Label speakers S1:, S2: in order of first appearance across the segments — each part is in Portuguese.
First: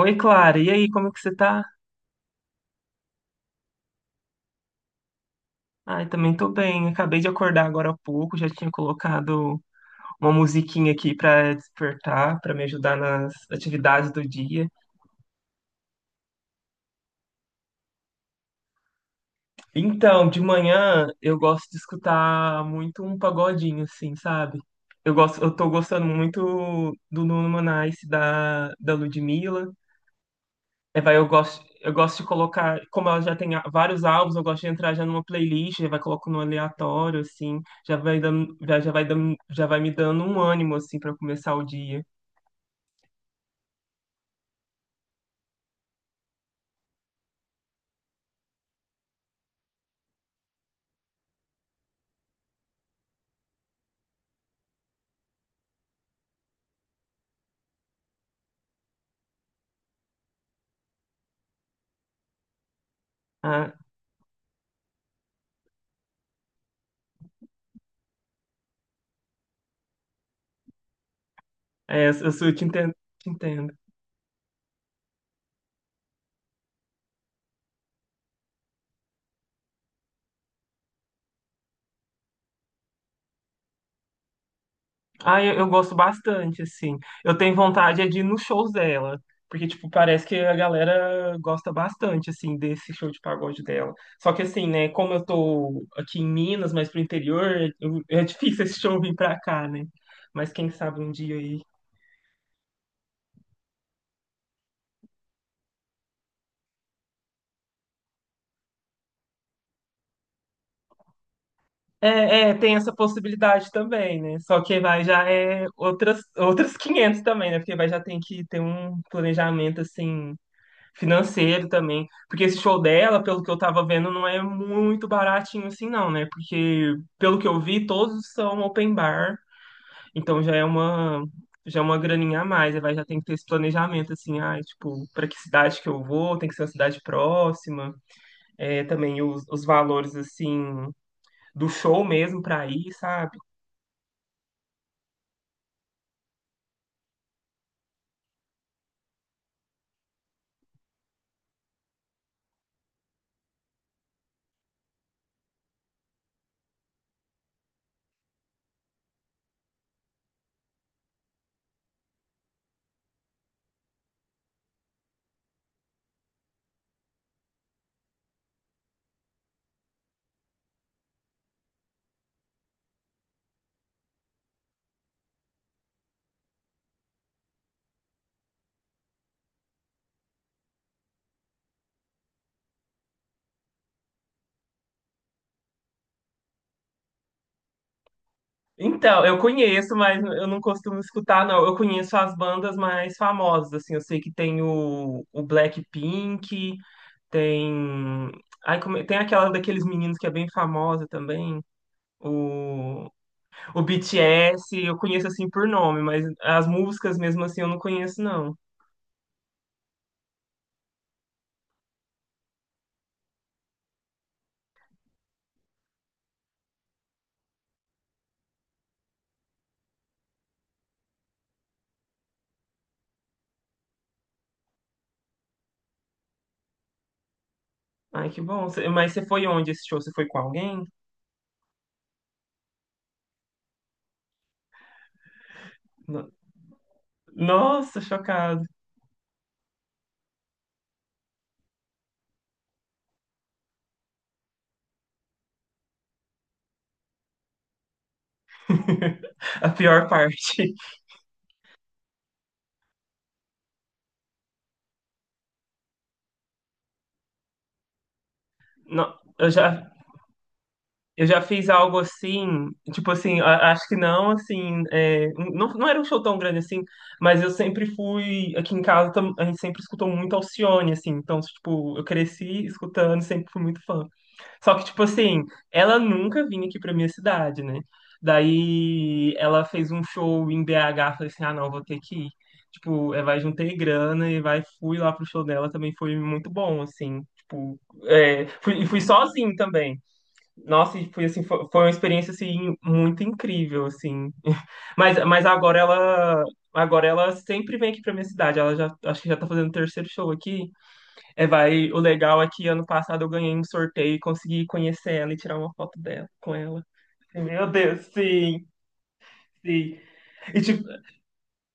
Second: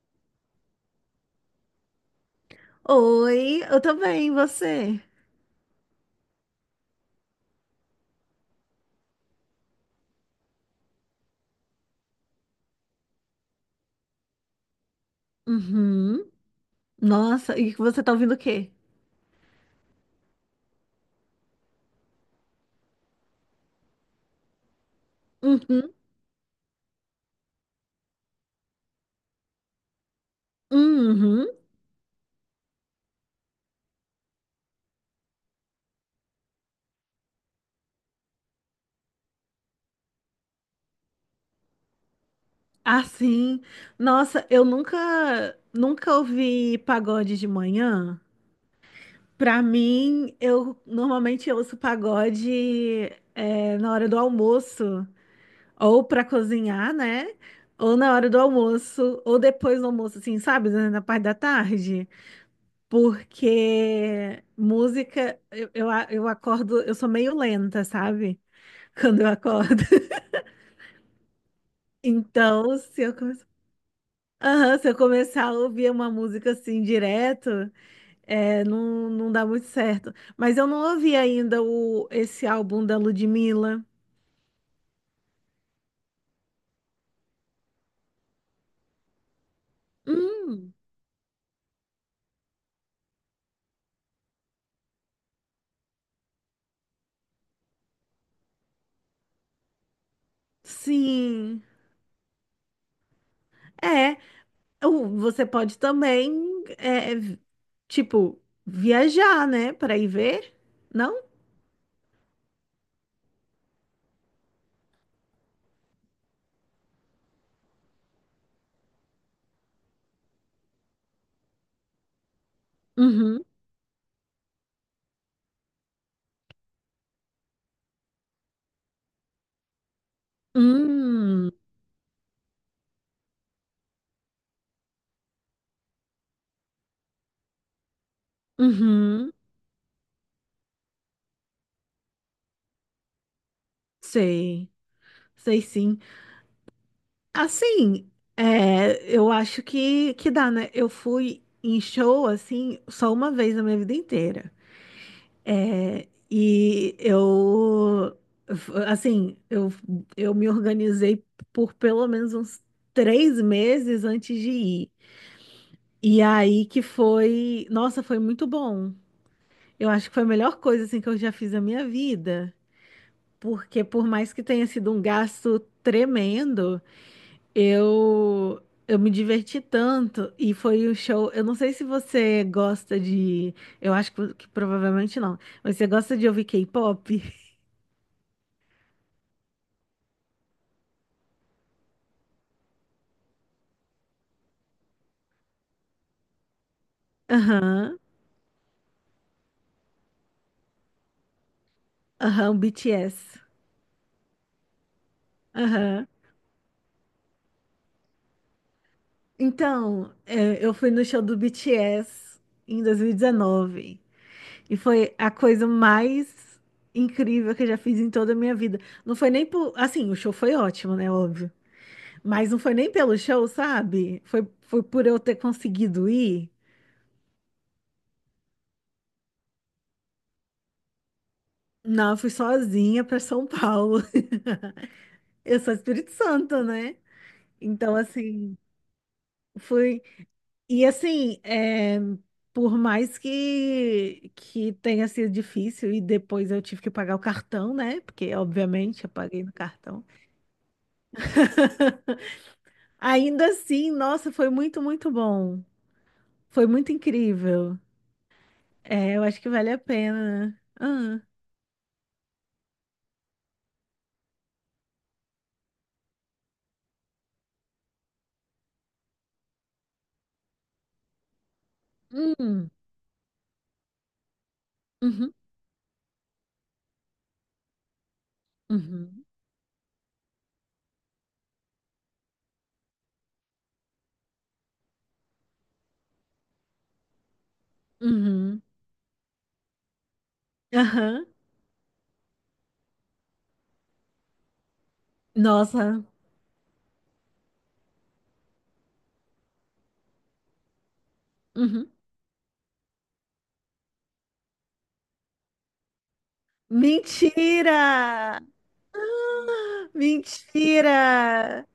S1: Oi, Clara. E aí, como é que você tá?
S2: Oi, eu também, e você?
S1: Ai, também tô bem. Acabei de acordar agora há pouco, já tinha colocado uma musiquinha aqui pra despertar, pra me ajudar nas atividades do dia.
S2: Uhum. Nossa, e você tá ouvindo o quê?
S1: Então, de manhã eu gosto de escutar muito um pagodinho assim, sabe? Eu tô
S2: Uhum.
S1: gostando muito do Nuno Manais, da Ludmilla. É, vai, eu
S2: Uhum.
S1: gosto, eu gosto de colocar, como ela já tem vários álbuns, eu gosto de entrar já numa playlist, já vai colocando no aleatório, assim, já vai dando, já vai me dando um ânimo, assim, para começar o dia.
S2: Ah, sim. Nossa, eu nunca, nunca ouvi pagode de manhã. Pra mim, eu normalmente eu ouço pagode é, na hora do almoço, ou pra cozinhar, né? Ou na hora do almoço, ou depois do almoço, assim, sabe? Na parte da tarde.
S1: Ah,
S2: Porque música, eu acordo, eu sou meio lenta, sabe? Quando eu acordo.
S1: é, eu te
S2: Então,
S1: entendo,
S2: se eu
S1: te
S2: começar,
S1: entendo.
S2: aham, se eu começar a ouvir uma música assim direto, é, não, não dá muito certo. Mas eu não ouvi ainda esse álbum da Ludmilla.
S1: Ah, eu gosto bastante, assim. Eu tenho vontade é de ir nos shows dela. Porque, tipo, parece que a
S2: Hum,
S1: galera gosta bastante, assim, desse show de pagode dela. Só que, assim, né, como eu tô aqui em Minas, mas pro interior, é difícil esse show vir pra cá, né? Mas quem sabe um dia aí.
S2: sim. É, você pode também, é, tipo, viajar, né? Para ir ver, não?
S1: Tem essa possibilidade também, né? Só que vai já é outras 500 também, né? Porque vai já tem que ter um planejamento, assim, financeiro também. Porque esse show dela, pelo
S2: Uhum.
S1: que eu tava vendo, não é muito baratinho assim, não, né? Porque, pelo que eu vi, todos são open bar. Então já é uma,
S2: Hum.
S1: já é uma graninha a mais. Aí vai, já tem que ter esse planejamento, assim, ah tipo, para que cidade que eu vou, tem que ser uma cidade próxima. É, também
S2: Uhum,
S1: os valores, assim, do show mesmo pra ir, sabe?
S2: sei, sei sim. Assim, é, eu acho que dá, né? Eu fui em show, assim, só uma vez na minha vida inteira. É, e eu, assim, eu me organizei por pelo menos uns 3 meses antes de ir. E aí que foi, nossa, foi muito bom. Eu acho que foi a melhor coisa, assim, que eu já fiz na minha vida. Porque por mais que tenha sido um gasto tremendo, Eu, eu me diverti tanto e foi o show. Eu não sei se você gosta de. Eu acho que provavelmente não. Mas você gosta de ouvir K-pop?
S1: Então, eu conheço, mas eu não costumo escutar, não. Eu conheço as bandas mais famosas, assim. Eu sei que tem o Blackpink,
S2: Aham,
S1: tem. Ai, como... é, tem aquela daqueles meninos que é bem famosa também.
S2: aham, o
S1: O...
S2: BTS.
S1: o BTS, eu conheço assim por nome,
S2: Aham.
S1: mas as músicas mesmo assim eu não conheço, não.
S2: Então, é, eu fui no show do BTS em 2019 e dezenove e foi a coisa mais incrível que eu já fiz em toda a minha vida. Não foi nem por. Assim, o show foi ótimo, né? Óbvio. Mas não foi nem pelo show, sabe? Foi por eu ter conseguido ir.
S1: Ai, que bom. Mas você foi onde esse show? Você foi com alguém?
S2: Não, eu fui sozinha para São Paulo. Eu sou Espírito
S1: No-
S2: Santo, né? Então,
S1: Nossa,
S2: assim,
S1: chocado.
S2: fui. E, assim, é, por mais que tenha sido difícil, e depois eu tive que pagar o cartão, né? Porque, obviamente, eu paguei no
S1: A
S2: cartão.
S1: pior parte.
S2: Ainda assim, nossa, foi muito, muito bom. Foi muito incrível. É,
S1: Não,
S2: eu acho que
S1: eu
S2: vale a
S1: já.
S2: pena. Ah,
S1: Eu já fiz algo assim, tipo assim, acho que não, assim, é, não, não era um show tão grande assim, mas eu sempre fui, aqui em casa a gente sempre escutou muito Alcione, assim, então, tipo, eu cresci
S2: hum,
S1: escutando, sempre fui muito fã. Só que, tipo
S2: uhum,
S1: assim, ela nunca vinha aqui pra minha cidade, né?
S2: uhum,
S1: Daí ela fez um show em BH, falei assim, ah, não, vou ter que ir. Tipo, é, vai, juntei grana e vai, fui lá pro show dela, também foi muito bom, assim, tipo, é,
S2: uhum,
S1: fui, e fui sozinho também. Nossa, e foi
S2: aham.
S1: assim, foi uma experiência assim muito incrível, assim. Mas
S2: Nossa.
S1: agora ela sempre vem aqui pra minha cidade. Ela já, acho que já tá fazendo o terceiro show aqui. É,
S2: Uhum.
S1: vai, o legal é que ano passado eu ganhei um sorteio e consegui conhecer ela e tirar uma foto dela com ela. Meu Deus,
S2: Mentira!
S1: sim,
S2: Ah,
S1: sim. E tipo,
S2: mentira!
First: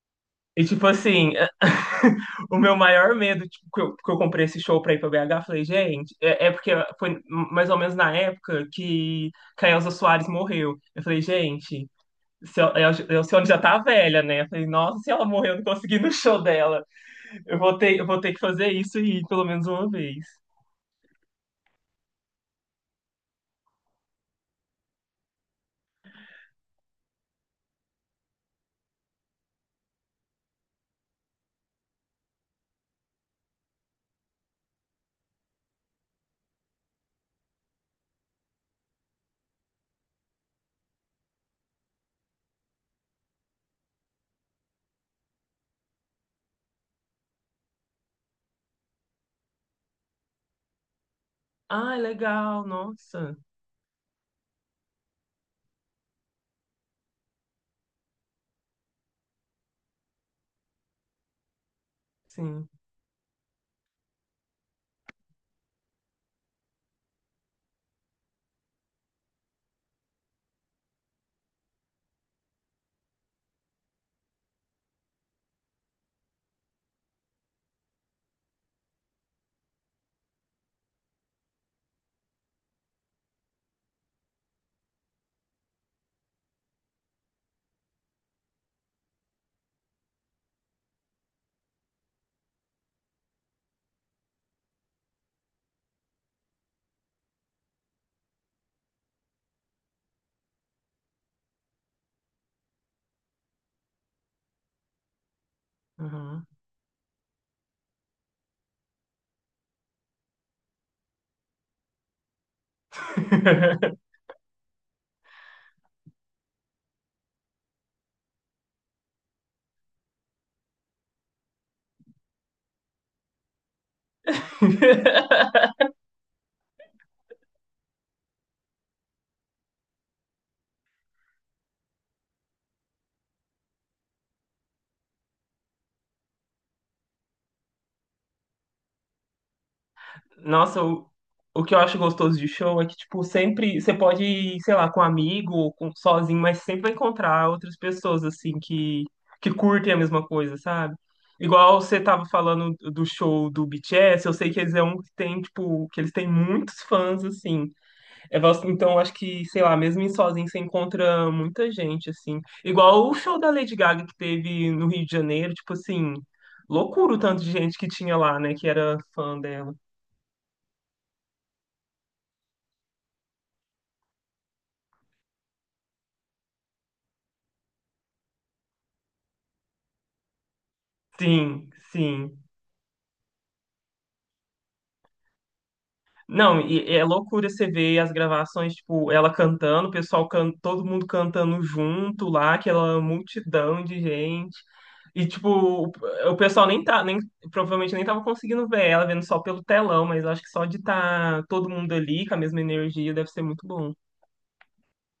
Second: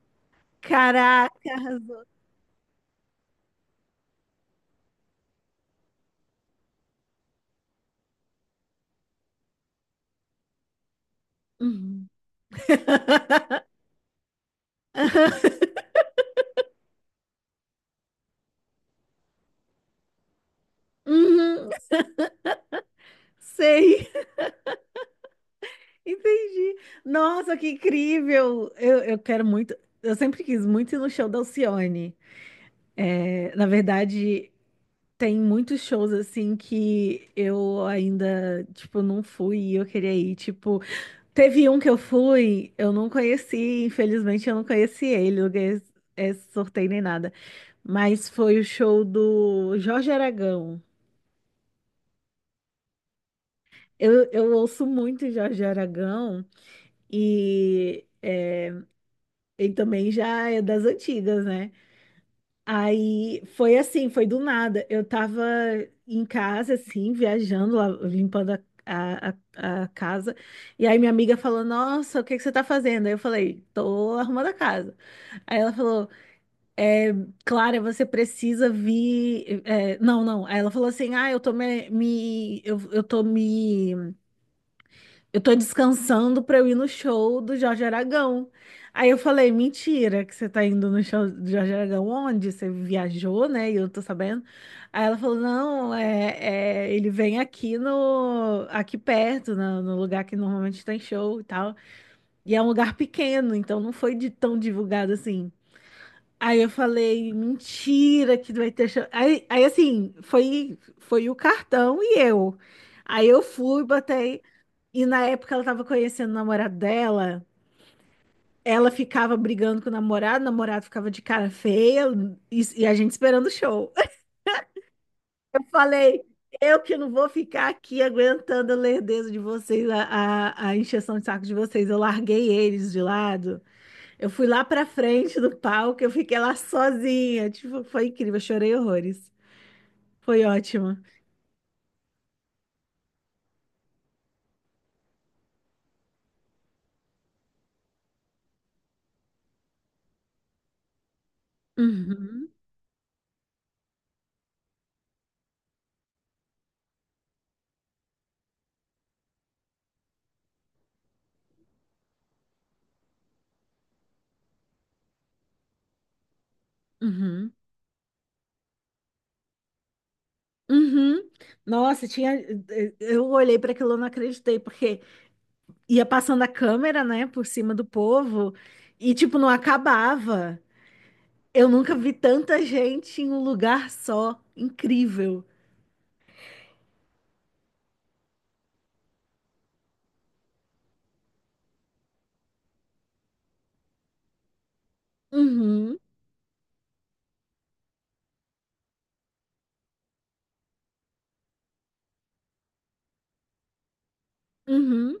S1: e tipo
S2: Caraca,
S1: assim,
S2: arrasou.
S1: o meu maior medo, tipo, que eu comprei esse show pra ir pra BH, eu falei, gente, é porque foi mais ou menos na época que a Elza Soares morreu. Eu falei, gente,
S2: Uhum.
S1: se a Alcione já tá velha, né? Eu falei, nossa, se ela morreu, eu não consegui ir no show dela. Eu vou ter que fazer isso e ir pelo menos uma vez.
S2: Uhum, sei, entendi. Nossa, que incrível! Eu quero muito, eu sempre quis muito ir no show da Alcione. É, na verdade, tem muitos shows assim que eu ainda, tipo, não fui e eu queria ir, tipo. Teve um que eu fui, eu não conheci, infelizmente eu não conheci ele, não ganhei esse sorteio nem nada. Mas foi o show do Jorge Aragão.
S1: Ah, legal, nossa.
S2: Eu ouço muito Jorge Aragão e é, ele também já é das antigas, né?
S1: Sim.
S2: Aí foi assim, foi do nada. Eu tava em casa, assim, viajando, lá, limpando a, a casa. E aí minha amiga falou: Nossa, o que que você tá fazendo? Aí eu falei: Tô arrumando a casa. Aí ela falou: é, Clara, você precisa vir. É, não, não. Aí ela falou assim: Ah, eu tô descansando pra eu ir no show do Jorge Aragão. Aí eu falei, mentira, que você tá indo no show do Jorge Aragão, onde? Você viajou, né? E eu tô sabendo. Aí ela falou, não, ele vem aqui perto, no lugar que normalmente tem show e tal. E é um lugar pequeno, então não foi tão divulgado assim.
S1: Uhum.
S2: Aí eu falei, mentira, que vai ter show. Aí assim, foi o cartão e eu. Aí eu fui, botei. E na época ela tava conhecendo o namorado dela, ela ficava brigando com o namorado ficava de cara feia e a gente esperando o show. Eu falei, eu que não vou ficar aqui aguentando a lerdeza de vocês, a encheção de saco de vocês. Eu larguei eles de lado, eu fui lá pra frente do palco, eu fiquei lá sozinha. Tipo, foi incrível, eu chorei horrores. Foi
S1: Nossa,
S2: ótimo.
S1: o que eu acho gostoso de show é que, tipo, sempre você pode ir, sei lá, com um amigo ou com, sozinho, mas sempre vai encontrar outras pessoas, assim, que curtem a mesma coisa, sabe? Igual você tava
S2: Uhum,
S1: falando do show do BTS, eu sei que eles é um que tem, tipo, que eles têm muitos fãs, assim. É, então, eu acho que, sei lá, mesmo em sozinho você encontra muita gente, assim. Igual o show da Lady Gaga que teve no Rio de Janeiro, tipo assim, loucura o tanto de
S2: uhum,
S1: gente que tinha lá, né, que era fã dela.
S2: uhum. Nossa, tinha. Eu olhei para aquilo, eu não acreditei, porque ia passando a câmera, né, por cima do povo e tipo não acabava. Eu
S1: Sim,
S2: nunca vi
S1: sim.
S2: tanta gente em um lugar só. Incrível.
S1: Não, e é loucura você ver as gravações, tipo, ela cantando, o pessoal can... todo mundo cantando junto lá, aquela multidão de gente. E tipo, o
S2: Uhum,
S1: o pessoal nem tá, nem provavelmente nem tava conseguindo ver ela, vendo só pelo telão, mas eu acho que só de estar todo mundo ali com a mesma energia deve ser muito bom.
S2: uhum.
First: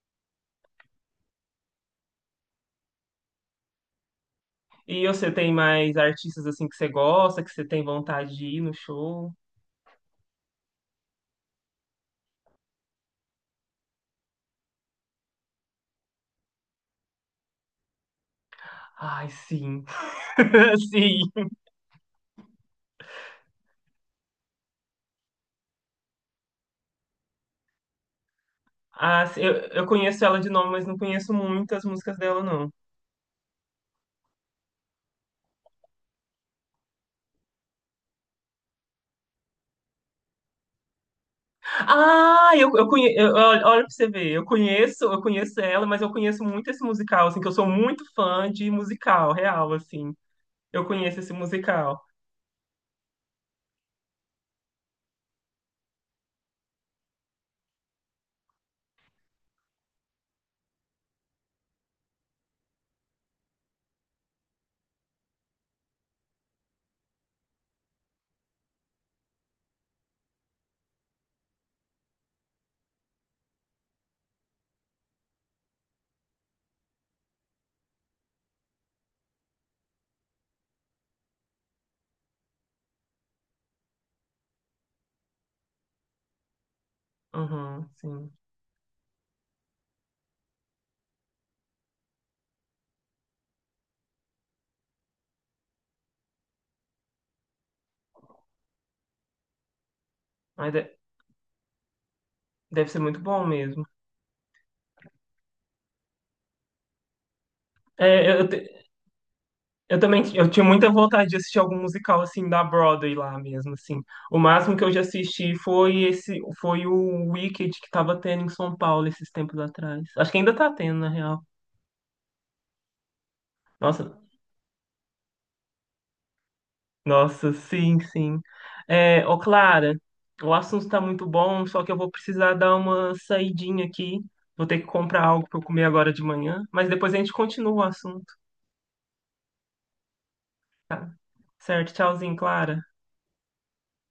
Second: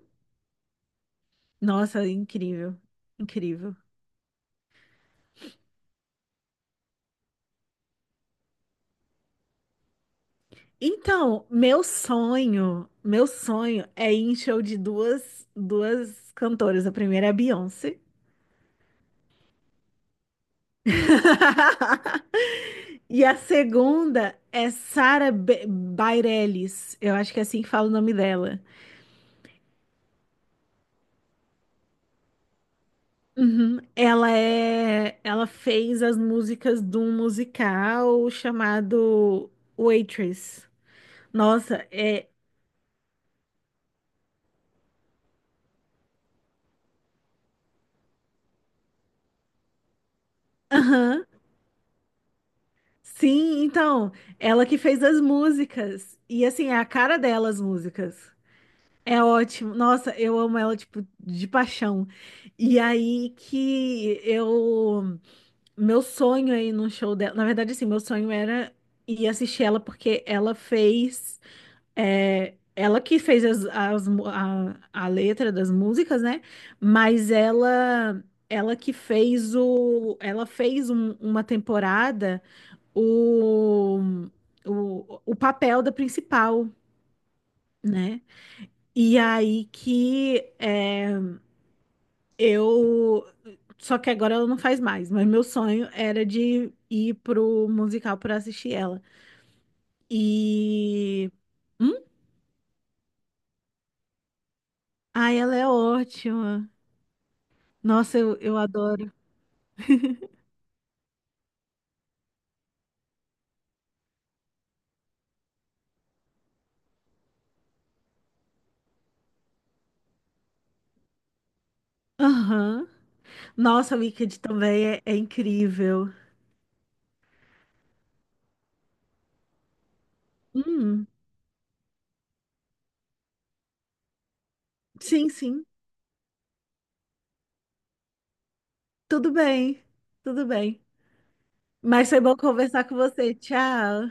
S2: Nossa, incrível. Incrível.
S1: E você tem mais artistas assim que você gosta, que você tem vontade de ir no show?
S2: Então, meu sonho é ir em show de duas cantoras. A primeira é a Beyoncé.
S1: Ai, sim. Sim.
S2: E a segunda é Sarah Bareilles. Eu acho que é assim que fala o nome dela.
S1: Ah, sim, eu conheço ela de nome, mas não conheço muitas músicas dela, não.
S2: Uhum. Ela é, ela fez as músicas de um musical chamado Waitress. Nossa, é,
S1: Ah, eu conheço. Olha, olha pra você ver. Eu conheço ela, mas eu conheço muito esse musical, assim, que eu sou muito fã de musical, real, assim. Eu conheço
S2: aham.
S1: esse musical.
S2: Sim, então, ela que fez as músicas e assim, é a cara dela as músicas. É ótimo. Nossa, eu amo ela tipo de paixão. E aí que eu meu sonho aí no show dela, na verdade assim, meu sonho era ir assistir ela porque ela fez. É, ela que fez a letra das músicas, né? Mas ela que fez uma temporada o, o papel da principal,
S1: Uhum,
S2: né?
S1: sim.
S2: E aí que é, eu só que agora ela não faz mais, mas meu sonho era de ir pro musical para assistir ela.
S1: Mas de-
S2: E hum?
S1: deve ser muito bom mesmo.
S2: Ai, ela é ótima. Nossa,
S1: É,
S2: eu, eu adoro.
S1: eu também eu tinha muita vontade de assistir algum musical, assim, da Broadway lá mesmo, assim. O máximo que eu já assisti foi esse, foi o Wicked que tava tendo em São Paulo esses tempos atrás. Acho que ainda tá tendo, na real.
S2: Aham. Nossa, o
S1: Nossa,
S2: Wicked também é incrível.
S1: nossa, sim, sim. É, ô Clara, o assunto tá
S2: Hum,
S1: muito bom, só que eu vou precisar dar uma saidinha aqui. Vou ter que comprar
S2: sim,
S1: algo para eu
S2: sim.
S1: comer agora de manhã, mas depois a gente continua o assunto.
S2: Tudo bem. Tudo bem.
S1: Certo?
S2: Mas foi
S1: Tchauzinho,
S2: bom
S1: Clara.
S2: conversar com você. Tchau.